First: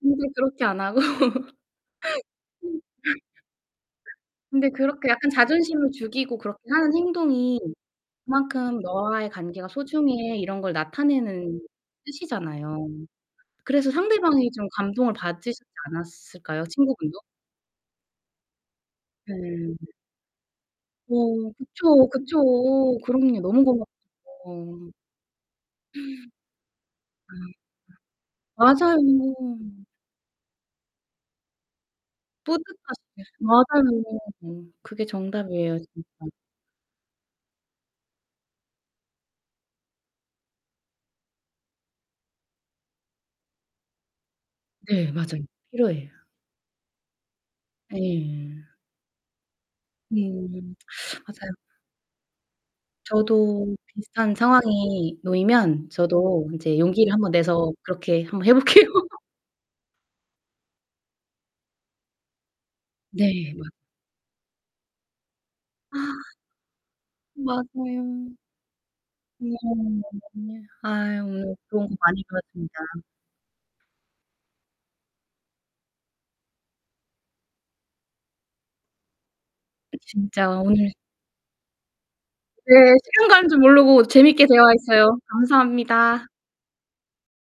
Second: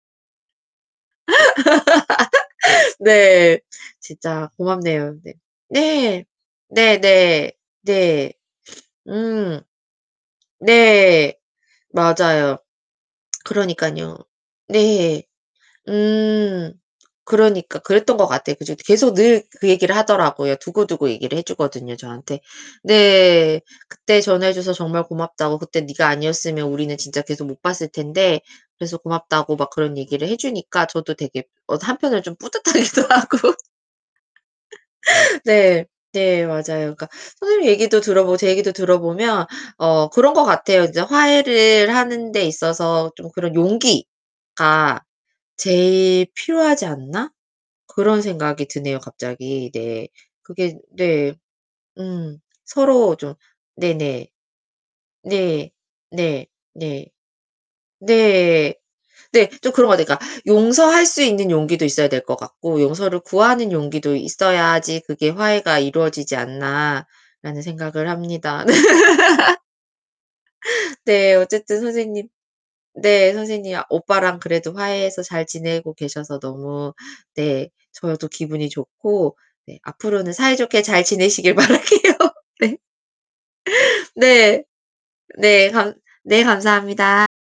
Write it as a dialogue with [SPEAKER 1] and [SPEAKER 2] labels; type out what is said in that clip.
[SPEAKER 1] 근데 그렇게 안 하고 네.
[SPEAKER 2] 네 진짜
[SPEAKER 1] 근데 그렇게
[SPEAKER 2] 고맙네요.
[SPEAKER 1] 약간
[SPEAKER 2] 네.
[SPEAKER 1] 자존심을
[SPEAKER 2] 네.
[SPEAKER 1] 죽이고 그렇게 하는
[SPEAKER 2] 네네.
[SPEAKER 1] 행동이
[SPEAKER 2] 네.
[SPEAKER 1] '그만큼 너와의
[SPEAKER 2] 음.
[SPEAKER 1] 관계가 소중해.' 이런 걸
[SPEAKER 2] 네.
[SPEAKER 1] 나타내는
[SPEAKER 2] 맞아요.
[SPEAKER 1] 뜻이잖아요. 그래서
[SPEAKER 2] 그러니깐요.
[SPEAKER 1] 상대방이 좀 감동을
[SPEAKER 2] 네.
[SPEAKER 1] 받으셨지 않았을까요
[SPEAKER 2] 음.
[SPEAKER 1] 친구분도?
[SPEAKER 2] 그러니까 그랬던 것 같아요. 그죠 이 계속 늘 그
[SPEAKER 1] 네.
[SPEAKER 2] 얘기를 하더라고요. 두고두고 얘기를 해
[SPEAKER 1] 어
[SPEAKER 2] 주거든요
[SPEAKER 1] 그쵸,
[SPEAKER 2] 저한테.
[SPEAKER 1] 그쵸. 그럼요.
[SPEAKER 2] 네.
[SPEAKER 1] 너무
[SPEAKER 2] 그때 전화해 줘서
[SPEAKER 1] 고맙죠.
[SPEAKER 2] 정말 고맙다고. 그때 네가
[SPEAKER 1] 음
[SPEAKER 2] 아니었으면 우리는 진짜 계속
[SPEAKER 1] 네.
[SPEAKER 2] 못 봤을 텐데
[SPEAKER 1] 맞아요.
[SPEAKER 2] 그래서 고맙다고 막 그런 얘기를 해 주니까 저도 되게 어 한편으로는 좀 뿌듯하기도
[SPEAKER 1] 뿌듯하셨겠어요.
[SPEAKER 2] 하고
[SPEAKER 1] 맞아요. 응 그게 정답이에요
[SPEAKER 2] 네.
[SPEAKER 1] 진짜.
[SPEAKER 2] 네 맞아요. 그러니까 선생님 얘기도 들어보고 제 얘기도 들어보면 어 그런 것 같아요. 이제 '화해를 하는 데 있어서 좀 그런 용기가
[SPEAKER 1] 네 맞아요. 필요해요.
[SPEAKER 2] 제일 필요하지 않나?' 그런
[SPEAKER 1] 네.
[SPEAKER 2] 생각이 드네요. 갑자기 네.
[SPEAKER 1] 음.
[SPEAKER 2] 그게 네.
[SPEAKER 1] 맞아요.
[SPEAKER 2] 음. 서로 좀
[SPEAKER 1] 저도
[SPEAKER 2] 네네.
[SPEAKER 1] 비슷한 상황이
[SPEAKER 2] 네.
[SPEAKER 1] 놓이면
[SPEAKER 2] 네.
[SPEAKER 1] 저도 이제
[SPEAKER 2] 네.
[SPEAKER 1] 용기를 한번 내서 그렇게 한번 해
[SPEAKER 2] 네.
[SPEAKER 1] 볼게요.
[SPEAKER 2] 네 좀 그런 것 같아요. 그러니까 '용서할 수 있는 용기도 있어야 될 것 같고 용서를
[SPEAKER 1] 네.
[SPEAKER 2] 구하는 용기도 있어야지 그게 화해가 이루어지지 않나.'라는 생각을
[SPEAKER 1] 맞아요.
[SPEAKER 2] 합니다.
[SPEAKER 1] 네. [unintelligible] 아유
[SPEAKER 2] 네
[SPEAKER 1] 오늘
[SPEAKER 2] 어쨌든
[SPEAKER 1] 조언 많이
[SPEAKER 2] 선생님
[SPEAKER 1] 들었습니다.
[SPEAKER 2] 네 선생님 아 오빠랑 그래도 화해해서 잘 지내고 계셔서 너무 네 저도 기분이 좋고. 네 앞으로는
[SPEAKER 1] 진짜
[SPEAKER 2] 사이좋게
[SPEAKER 1] 오늘
[SPEAKER 2] 잘 지내시길 바랄게요.
[SPEAKER 1] 네
[SPEAKER 2] 네.
[SPEAKER 1] 시간 가는 줄 모르고 재밌게
[SPEAKER 2] 네.
[SPEAKER 1] 대화했어요.
[SPEAKER 2] 네. 감
[SPEAKER 1] 감사합니다.
[SPEAKER 2] 네 감사합니다.